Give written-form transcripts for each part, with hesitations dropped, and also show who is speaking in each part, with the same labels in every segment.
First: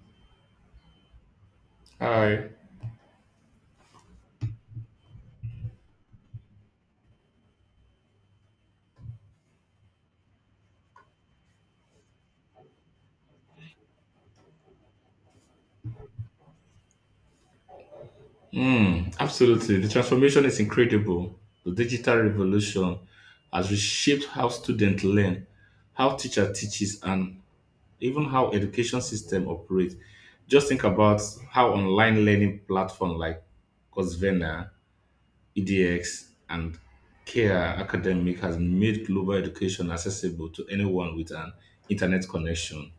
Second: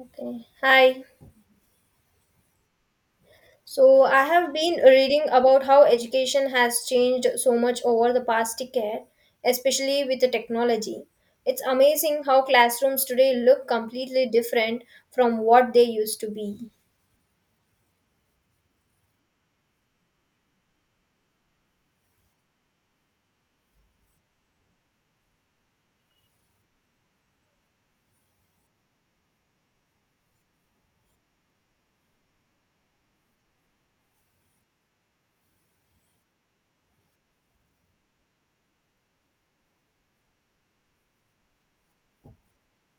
Speaker 1: Okay. Hi.
Speaker 2: Hi.
Speaker 1: So I have been reading about how education has changed so much over the past decade, especially with the technology. It's amazing how classrooms today look completely different from what they used to be.
Speaker 2: Mm, absolutely. The transformation is incredible. The digital revolution has reshaped how students learn, how teacher teaches, and even how education system operates. Just think about how online learning platform like Coursera, EDX, and Care Academic has made global education accessible to anyone with an internet connection.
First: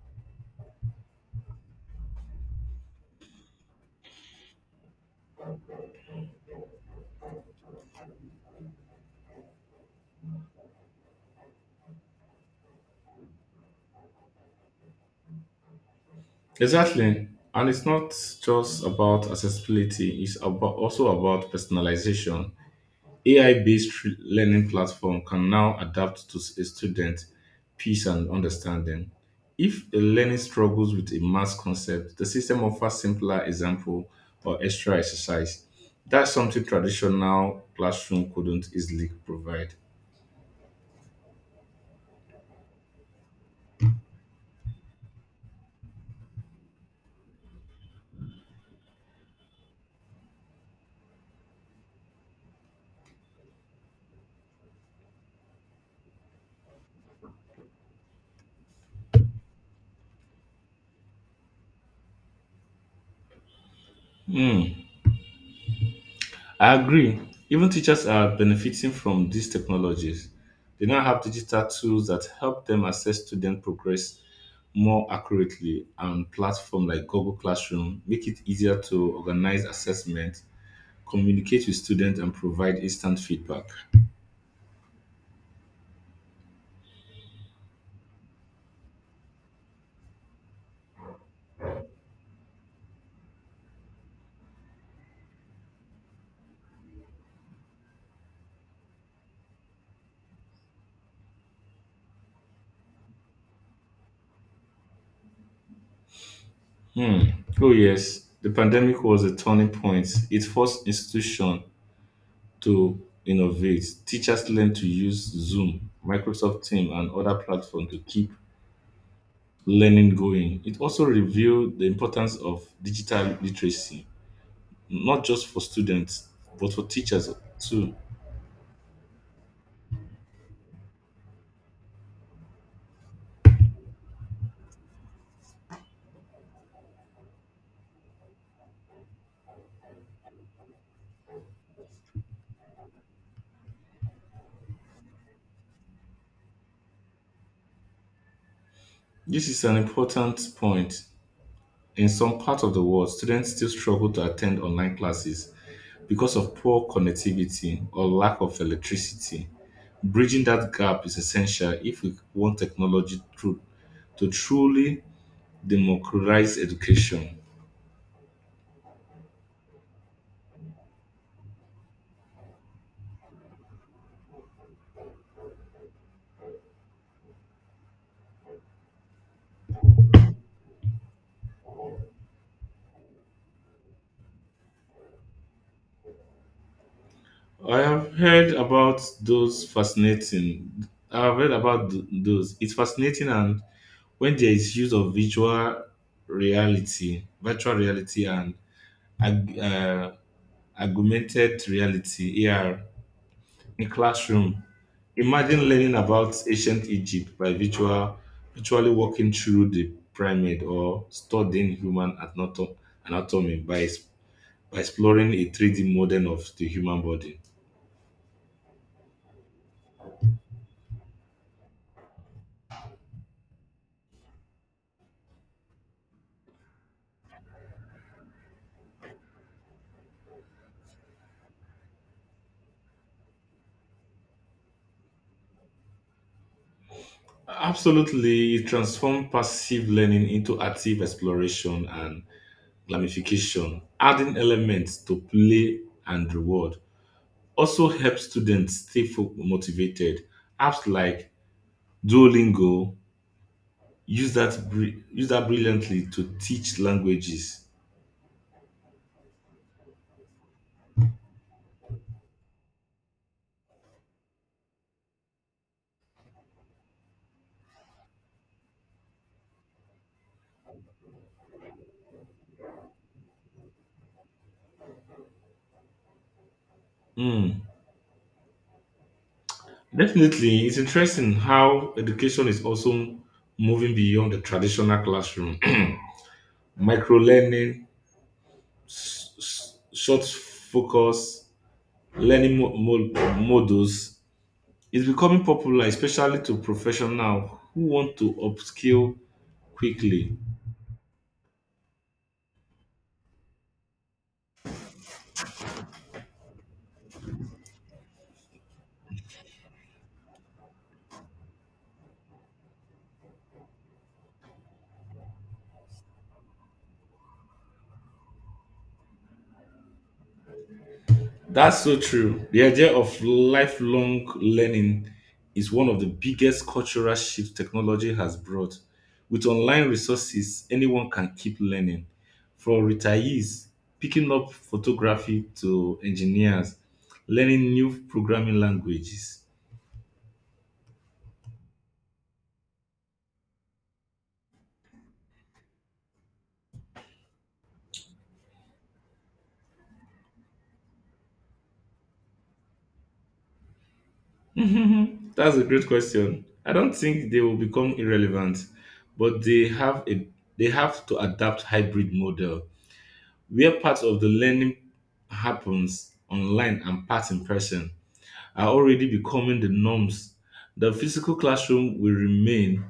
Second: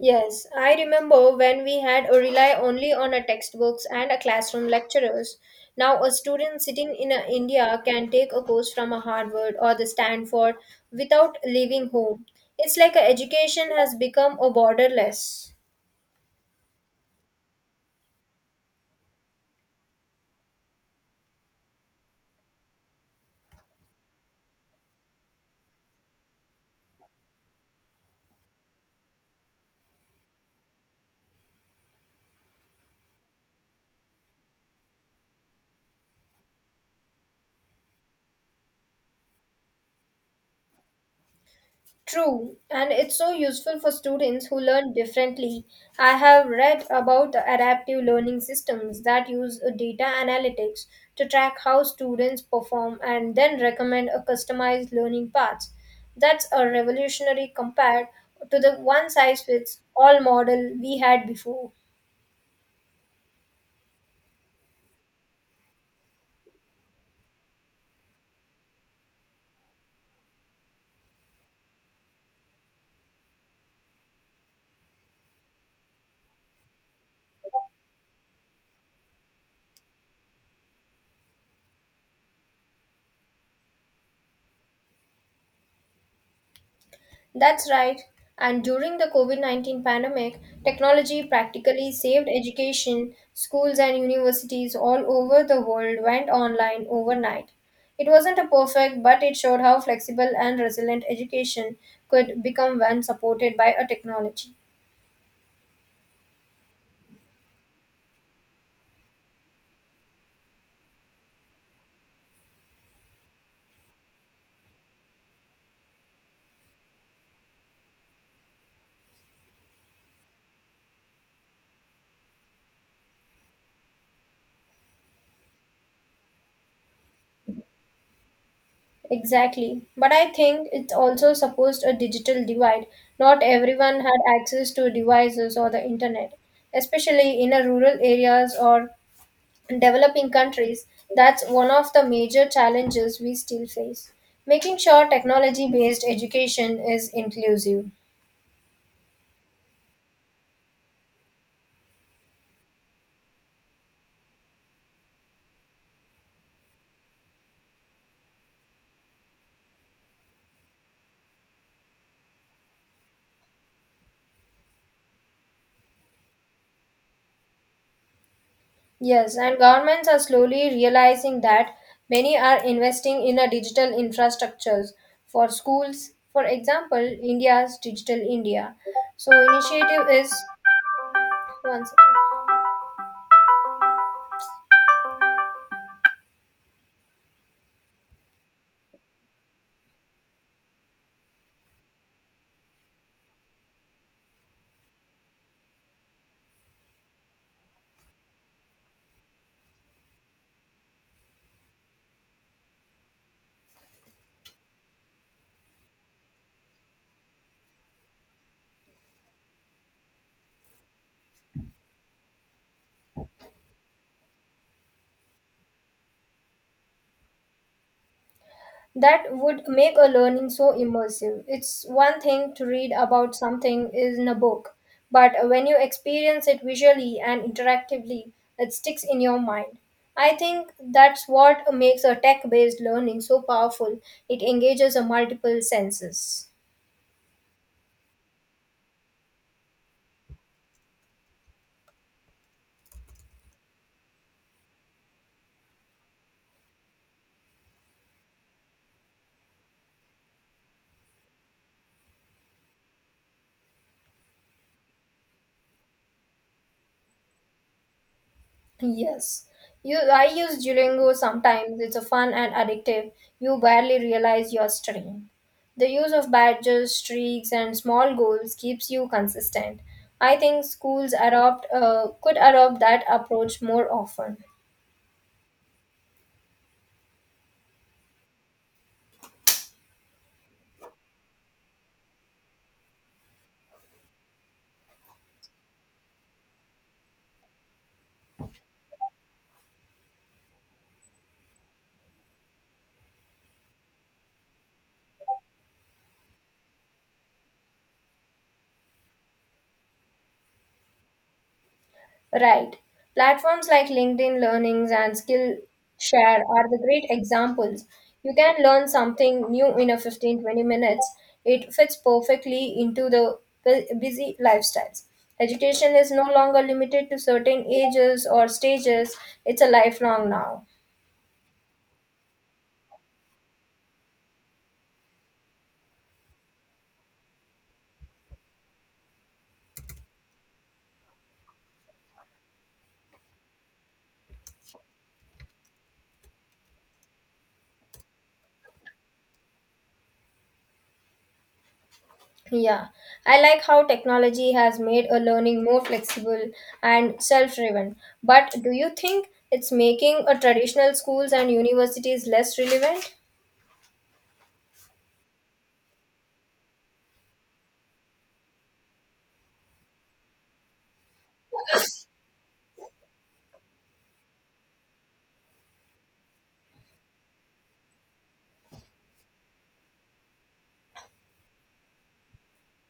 Speaker 1: Yes, I remember when we had a rely only on a textbooks and a classroom lecturers. Now a student sitting in a India can take a course from a Harvard or the Stanford without leaving home. It's like a education has become a borderless.
Speaker 2: Exactly. And it's not just about accessibility, it's about also about personalization. AI-based learning platform can now adapt to a student peace and understanding. If a learner struggles with a math concept, the system offers simpler example or extra exercise. That's something traditional classroom couldn't easily provide.
Speaker 1: True, and it's so useful for students who learn differently. I have read about the adaptive learning systems that use data analytics to track how students perform and then recommend a customized learning paths. That's a revolutionary compared to the one size fits all model we had before.
Speaker 2: Hmm. I agree. Even teachers are benefiting from these technologies. They now have digital tools that help them assess student progress more accurately, and platforms like Google Classroom make it easier to organize assessment, communicate with students, and provide instant feedback.
Speaker 1: That's right. And during the COVID COVID-19 pandemic, technology practically saved education. Schools and universities all over the world went online overnight. It wasn't a perfect, but it showed how flexible and resilient education could become when supported by a technology.
Speaker 2: Hmm. Oh yes, the pandemic was a turning point. It forced institutions to innovate. Teachers learned to use Zoom, Microsoft Teams, and other platforms to keep learning going. It also revealed the importance of digital literacy, not just for students, but for teachers too.
Speaker 1: Exactly. But I think it also supposed a digital divide. Not everyone had access to devices or the internet, especially in a rural areas or developing countries, that's one of the major challenges we still face. Making sure technology based education is inclusive.
Speaker 2: This is an important point. In some parts of the world, students still struggle to attend online classes because of poor connectivity or lack of electricity. Bridging that gap is essential if we want technology to truly democratize education.
Speaker 1: Yes, and governments are slowly realizing that many are investing in a digital infrastructures for schools. For example, India's Digital India. So initiative is one second.
Speaker 2: I have heard about those fascinating. I've heard about those. It's fascinating, and when there is use of virtual reality, and ag- uh, augmented reality (AR) in classroom, imagine learning about ancient Egypt by virtually walking through the pyramid or studying anatomy by exploring a 3D model of the human body.
Speaker 1: That would make a learning so immersive. It's one thing to read about something in a book, but when you experience it visually and interactively, it sticks in your mind. I think that's what makes a tech based learning so powerful. It engages a multiple senses.
Speaker 2: Absolutely, it transformed passive learning into active exploration and gamification, adding elements to play and reward. Also helps students stay motivated. Apps like Duolingo use that brilliantly to teach languages.
Speaker 1: Yes. You, I use Duolingo sometimes. It's a fun and addictive. You barely realize you're studying. The use of badges, streaks, and small goals keeps you consistent. I think schools adopt could adopt that approach more often.
Speaker 2: Mm. Definitely, it's interesting how education is also moving beyond the traditional classroom. Microlearning, learning, short focus, learning models is becoming popular, especially to professionals who want to upskill quickly.
Speaker 1: Right. Platforms like LinkedIn Learnings and Skillshare are the great examples. You can learn something new in a 15-20 minutes. It fits perfectly into the busy lifestyles. Education is no longer limited to certain ages or stages, it's a lifelong now.
Speaker 2: That's so true. The idea of lifelong learning is one of the biggest cultural shifts technology has brought. With online resources, anyone can keep learning. From retirees picking up photography to engineers learning new programming languages.
Speaker 1: Yeah, I like how technology has made a learning more flexible and self driven. But do you think it's making a traditional schools and universities less relevant?
Speaker 2: Mhm. That's a great question. I don't think they will become irrelevant, but they have to adapt hybrid model where parts of the learning happens online and parts in person are already becoming the norms. The physical classroom will remain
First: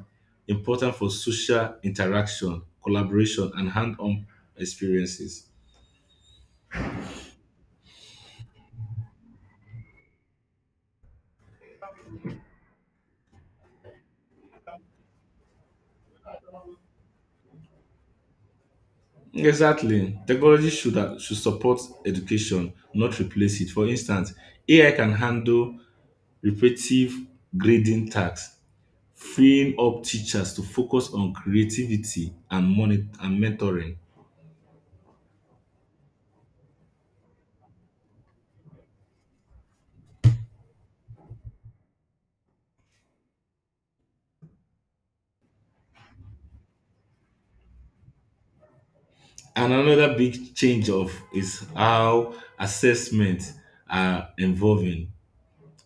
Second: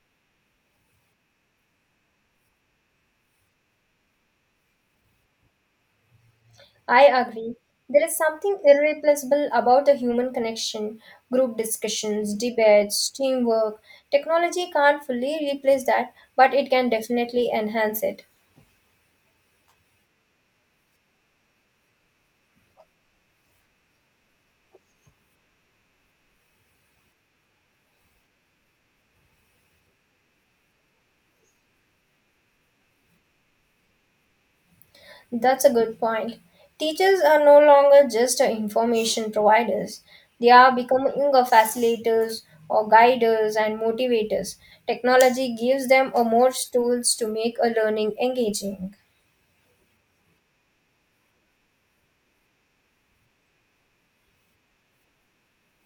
Speaker 2: important for social interaction, collaboration, and hand-on experiences.
Speaker 1: I agree. There is something irreplaceable about a human connection, group discussions, debates, teamwork. Technology can't fully replace that, but it can definitely enhance it.
Speaker 2: Exactly. Technology should support education, not replace it. For instance, AI can handle repetitive grading tasks freeing up teachers to focus on creativity and mentoring.
Speaker 1: That's a good point. Teachers are no longer just information providers, they are becoming a facilitators or guiders and motivators. Technology gives them a more tools to make a learning engaging.
Speaker 2: And another big change of is how assessment are involving.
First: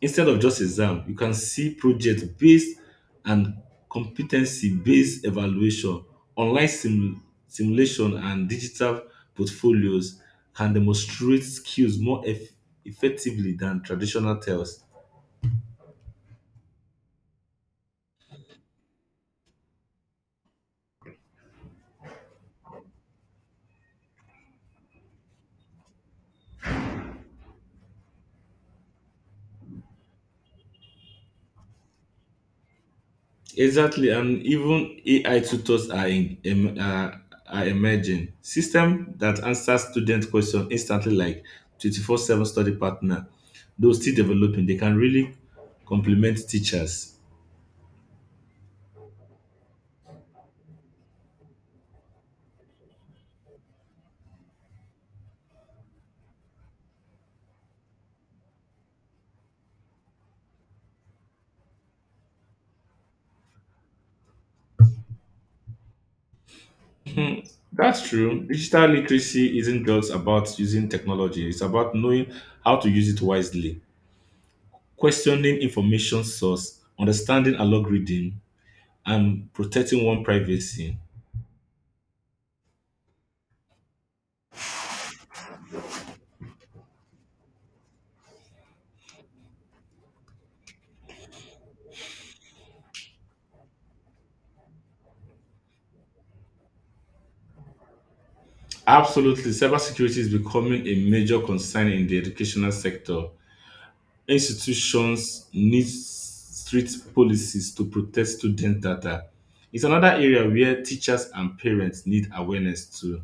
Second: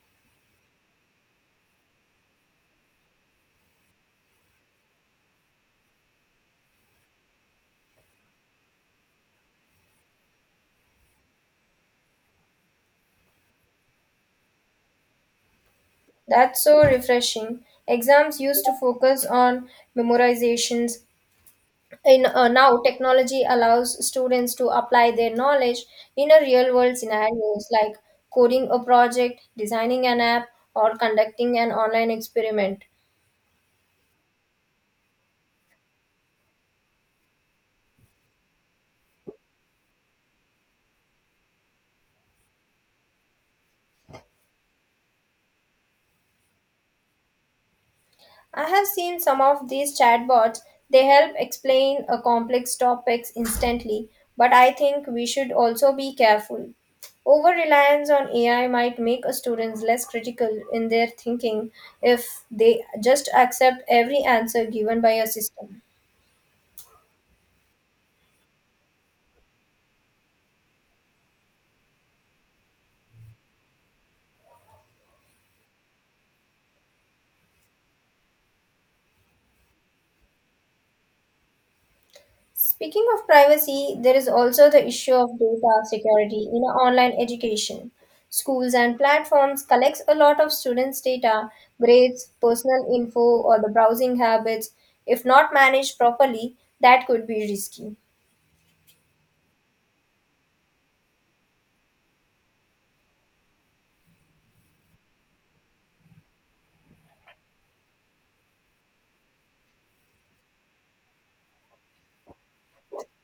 Speaker 2: Instead of just exam, you can see project based and competency based evaluation, online simu- simulation and digital portfolios can demonstrate skills effectively than traditional tests.
Speaker 1: That's so refreshing. Exams used to focus on memorizations. In Now, technology allows students to apply their knowledge in a real-world scenarios like coding a project, designing an app, or conducting an online experiment.
Speaker 2: Exactly, and even AI tutors are emerging. System that answer student question instantly, like 24/7 study partner, though still developing, they can really complement teachers.
Speaker 1: I have seen some of these chatbots. They help explain a complex topics instantly, but I think we should also be careful. Over reliance on AI might make a students less critical in their thinking if they just accept every answer given by a system.
Speaker 2: That's true. Digital literacy isn't just about using technology; it's about knowing how to use it wisely, questioning information source, understanding algorithm, and protecting one privacy.
Speaker 1: Speaking of privacy, there is also the issue of data security in online education. Schools and platforms collect a lot of students' data, grades, personal info, or the browsing habits. If not managed properly, that could be risky.
Speaker 2: Absolutely, cybersecurity is becoming a major concern in the educational sector. Institutions need strict policies to protect student data. It's another area where teachers and parents need awareness too.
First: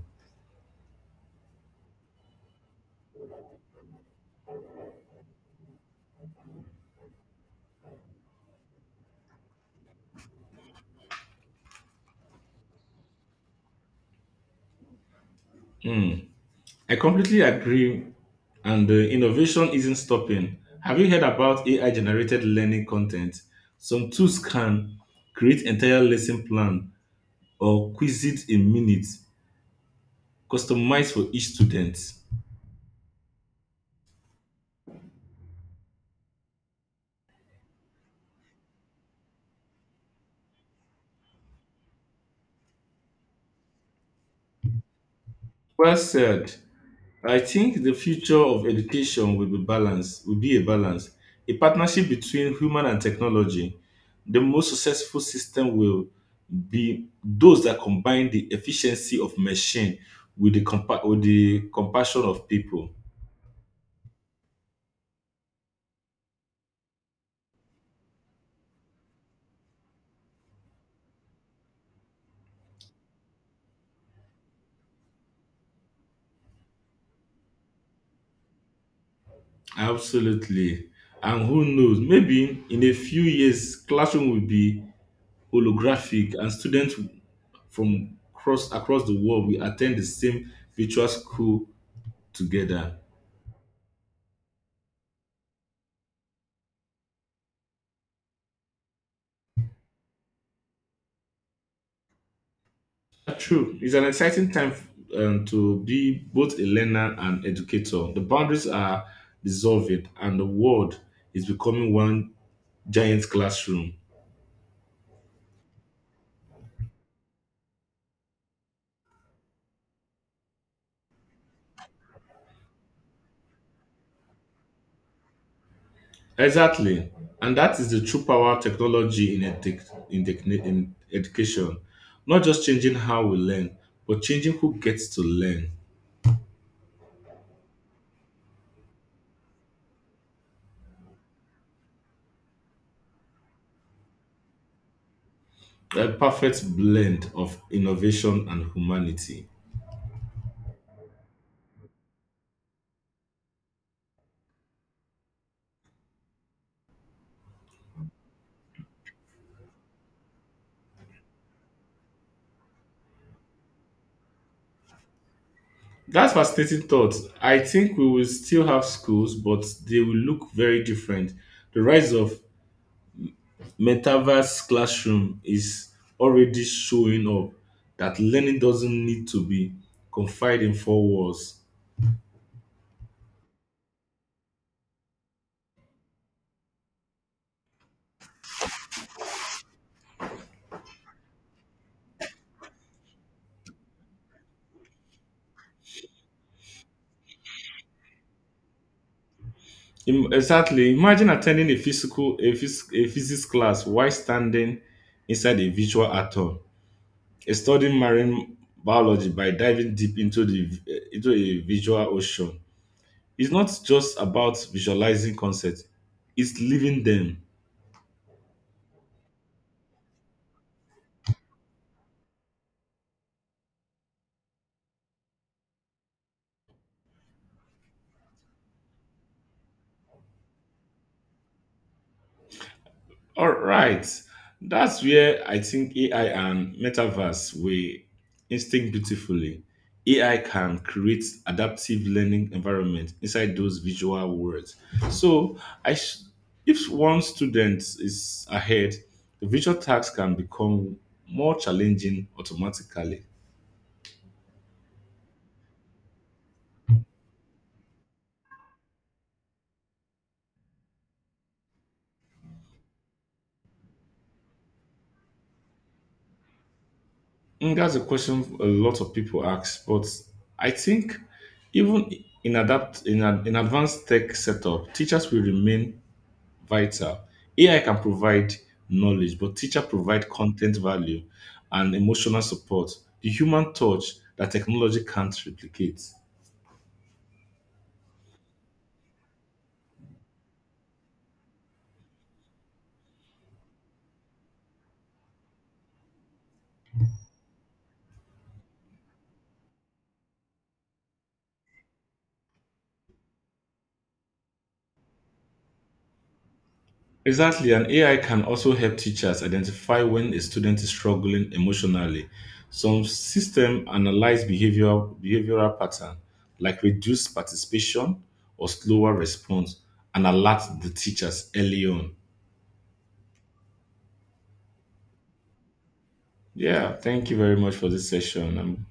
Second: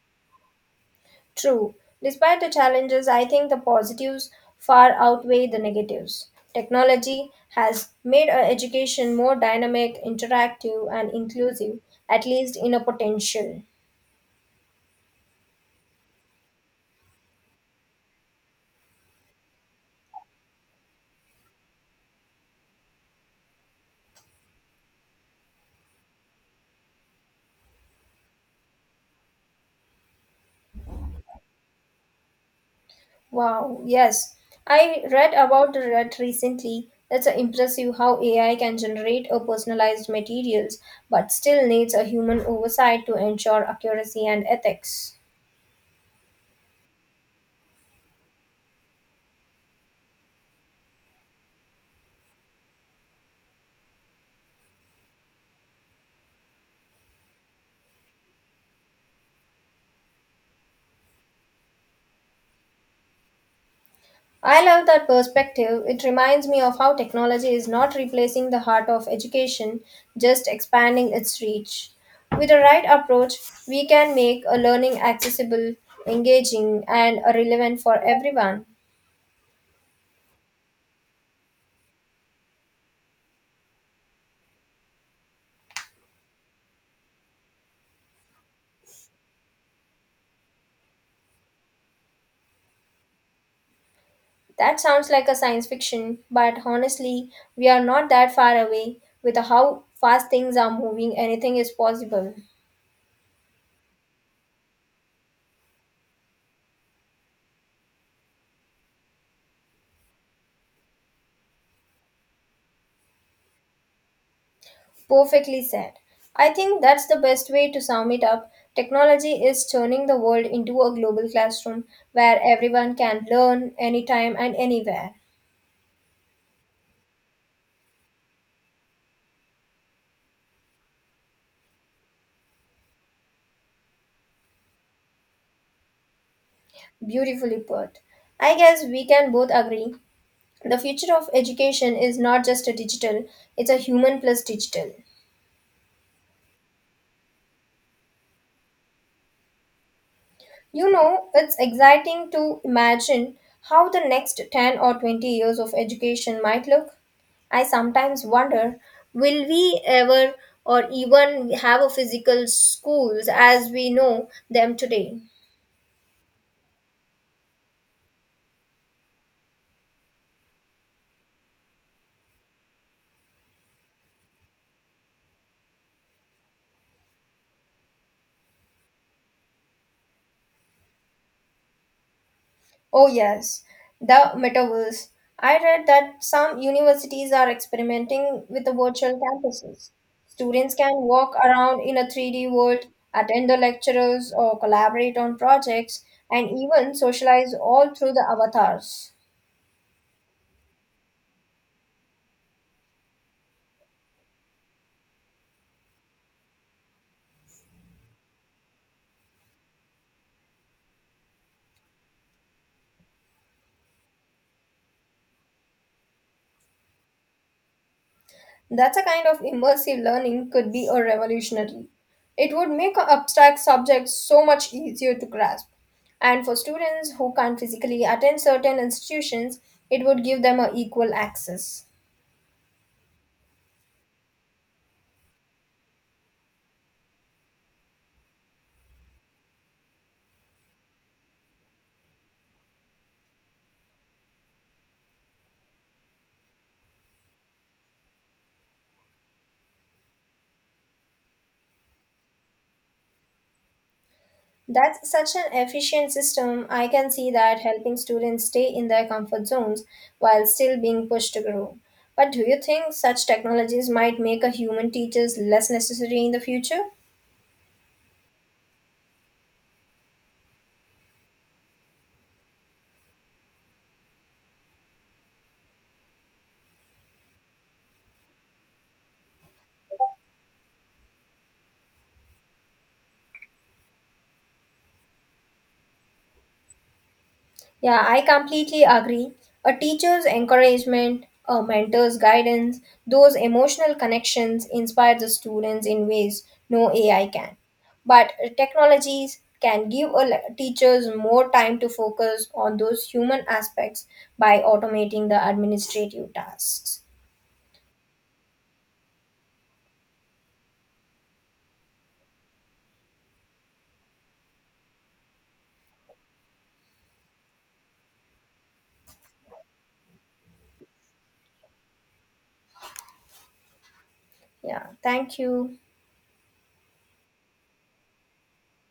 Speaker 1: True. Despite the challenges, I think the positives far outweigh the negatives. Technology has made our education more dynamic, interactive, and inclusive, at least in a potential.
Speaker 2: Hmm, I completely agree, and the innovation isn't stopping. Have you heard about AI generated learning content? Some tools can create entire lesson plan or quiz it in minutes, customized for each student.
Speaker 1: Wow, yes. I read about that recently. It's impressive how AI can generate a personalized materials, but still needs a human oversight to ensure accuracy and ethics.
Speaker 2: Well said. I think the future of education will be balance, will be a balance, a partnership between human and technology. The most successful system will be those that combine the efficiency of machine with the compassion of people.
Speaker 1: I love that perspective. It reminds me of how technology is not replacing the heart of education, just expanding its reach. With the right approach, we can make a learning accessible, engaging, and relevant for everyone.
Speaker 2: Absolutely. And who knows, maybe in a few years, classroom will be holographic and students from across the world will attend the same virtual school together.
Speaker 1: That sounds like a science fiction, but honestly, we are not that far away. With how fast things are moving, anything is possible.
Speaker 2: True. It's an exciting time to be both a learner and educator. The boundaries are dissolving, and the world is becoming one giant classroom.
Speaker 1: Perfectly said. I think that's the best way to sum it up. Technology is turning the world into a global classroom where everyone can learn anytime and anywhere.
Speaker 2: Exactly. And that is the true power of technology in education. Not just changing how we learn, but changing who gets to learn.
Speaker 1: Beautifully put. I guess we can both agree the future of education is not just a digital, it's a human plus digital.
Speaker 2: A perfect blend of innovation and humanity.
Speaker 1: You know, it's exciting to imagine how the next 10 or 20 years of education might look. I sometimes wonder, will we ever or even have a physical schools as we know them today?
Speaker 2: That's fascinating thought. I think we will still have schools, but they will look very different. The rise of metaverse classroom is already showing up that learning doesn't need to be confined in four walls.
Speaker 1: Oh, yes, the metaverse. I read that some universities are experimenting with the virtual campuses. Students can walk around in a 3D world, attend the lectures, or collaborate on projects, and even socialize all through the avatars.
Speaker 2: Exactly. Imagine attending a physics class while standing inside a virtual atom, a studying marine biology by diving deep into a visual ocean. It's not just about visualizing concepts, it's living them.
Speaker 1: That's a kind of immersive learning could be a revolutionary. It would make abstract subjects so much easier to grasp. And for students who can't physically attend certain institutions, it would give them a equal access.
Speaker 2: All right. That's where I think AI and metaverse will instinct beautifully. AI can create adaptive learning environment inside those visual worlds. So, I sh- if one student is ahead, the visual task can become more challenging automatically.
Speaker 1: That's such an efficient system. I can see that helping students stay in their comfort zones while still being pushed to grow. But do you think such technologies might make a human teachers less necessary in the future?
Speaker 2: Mm, that's a question a lot of people ask, but I think even in adapt in an in advanced tech setup, teachers will remain vital. AI can provide knowledge, but teacher provide content value and emotional support, the human touch that technology can't replicate.
Speaker 1: Yeah, I completely agree. A teacher's encouragement, a mentor's guidance, those emotional connections inspire the students in ways no AI can. But technologies can give teachers more time to focus on those human aspects by automating the administrative tasks.
Speaker 2: Exactly, and AI can also help teachers identify when a student is struggling emotionally. Some system analyze behavioral pattern, like reduced participation or slower response, and alert the teachers early on.
Speaker 1: Yeah, thank you.
Speaker 2: Yeah, thank you very much for this session.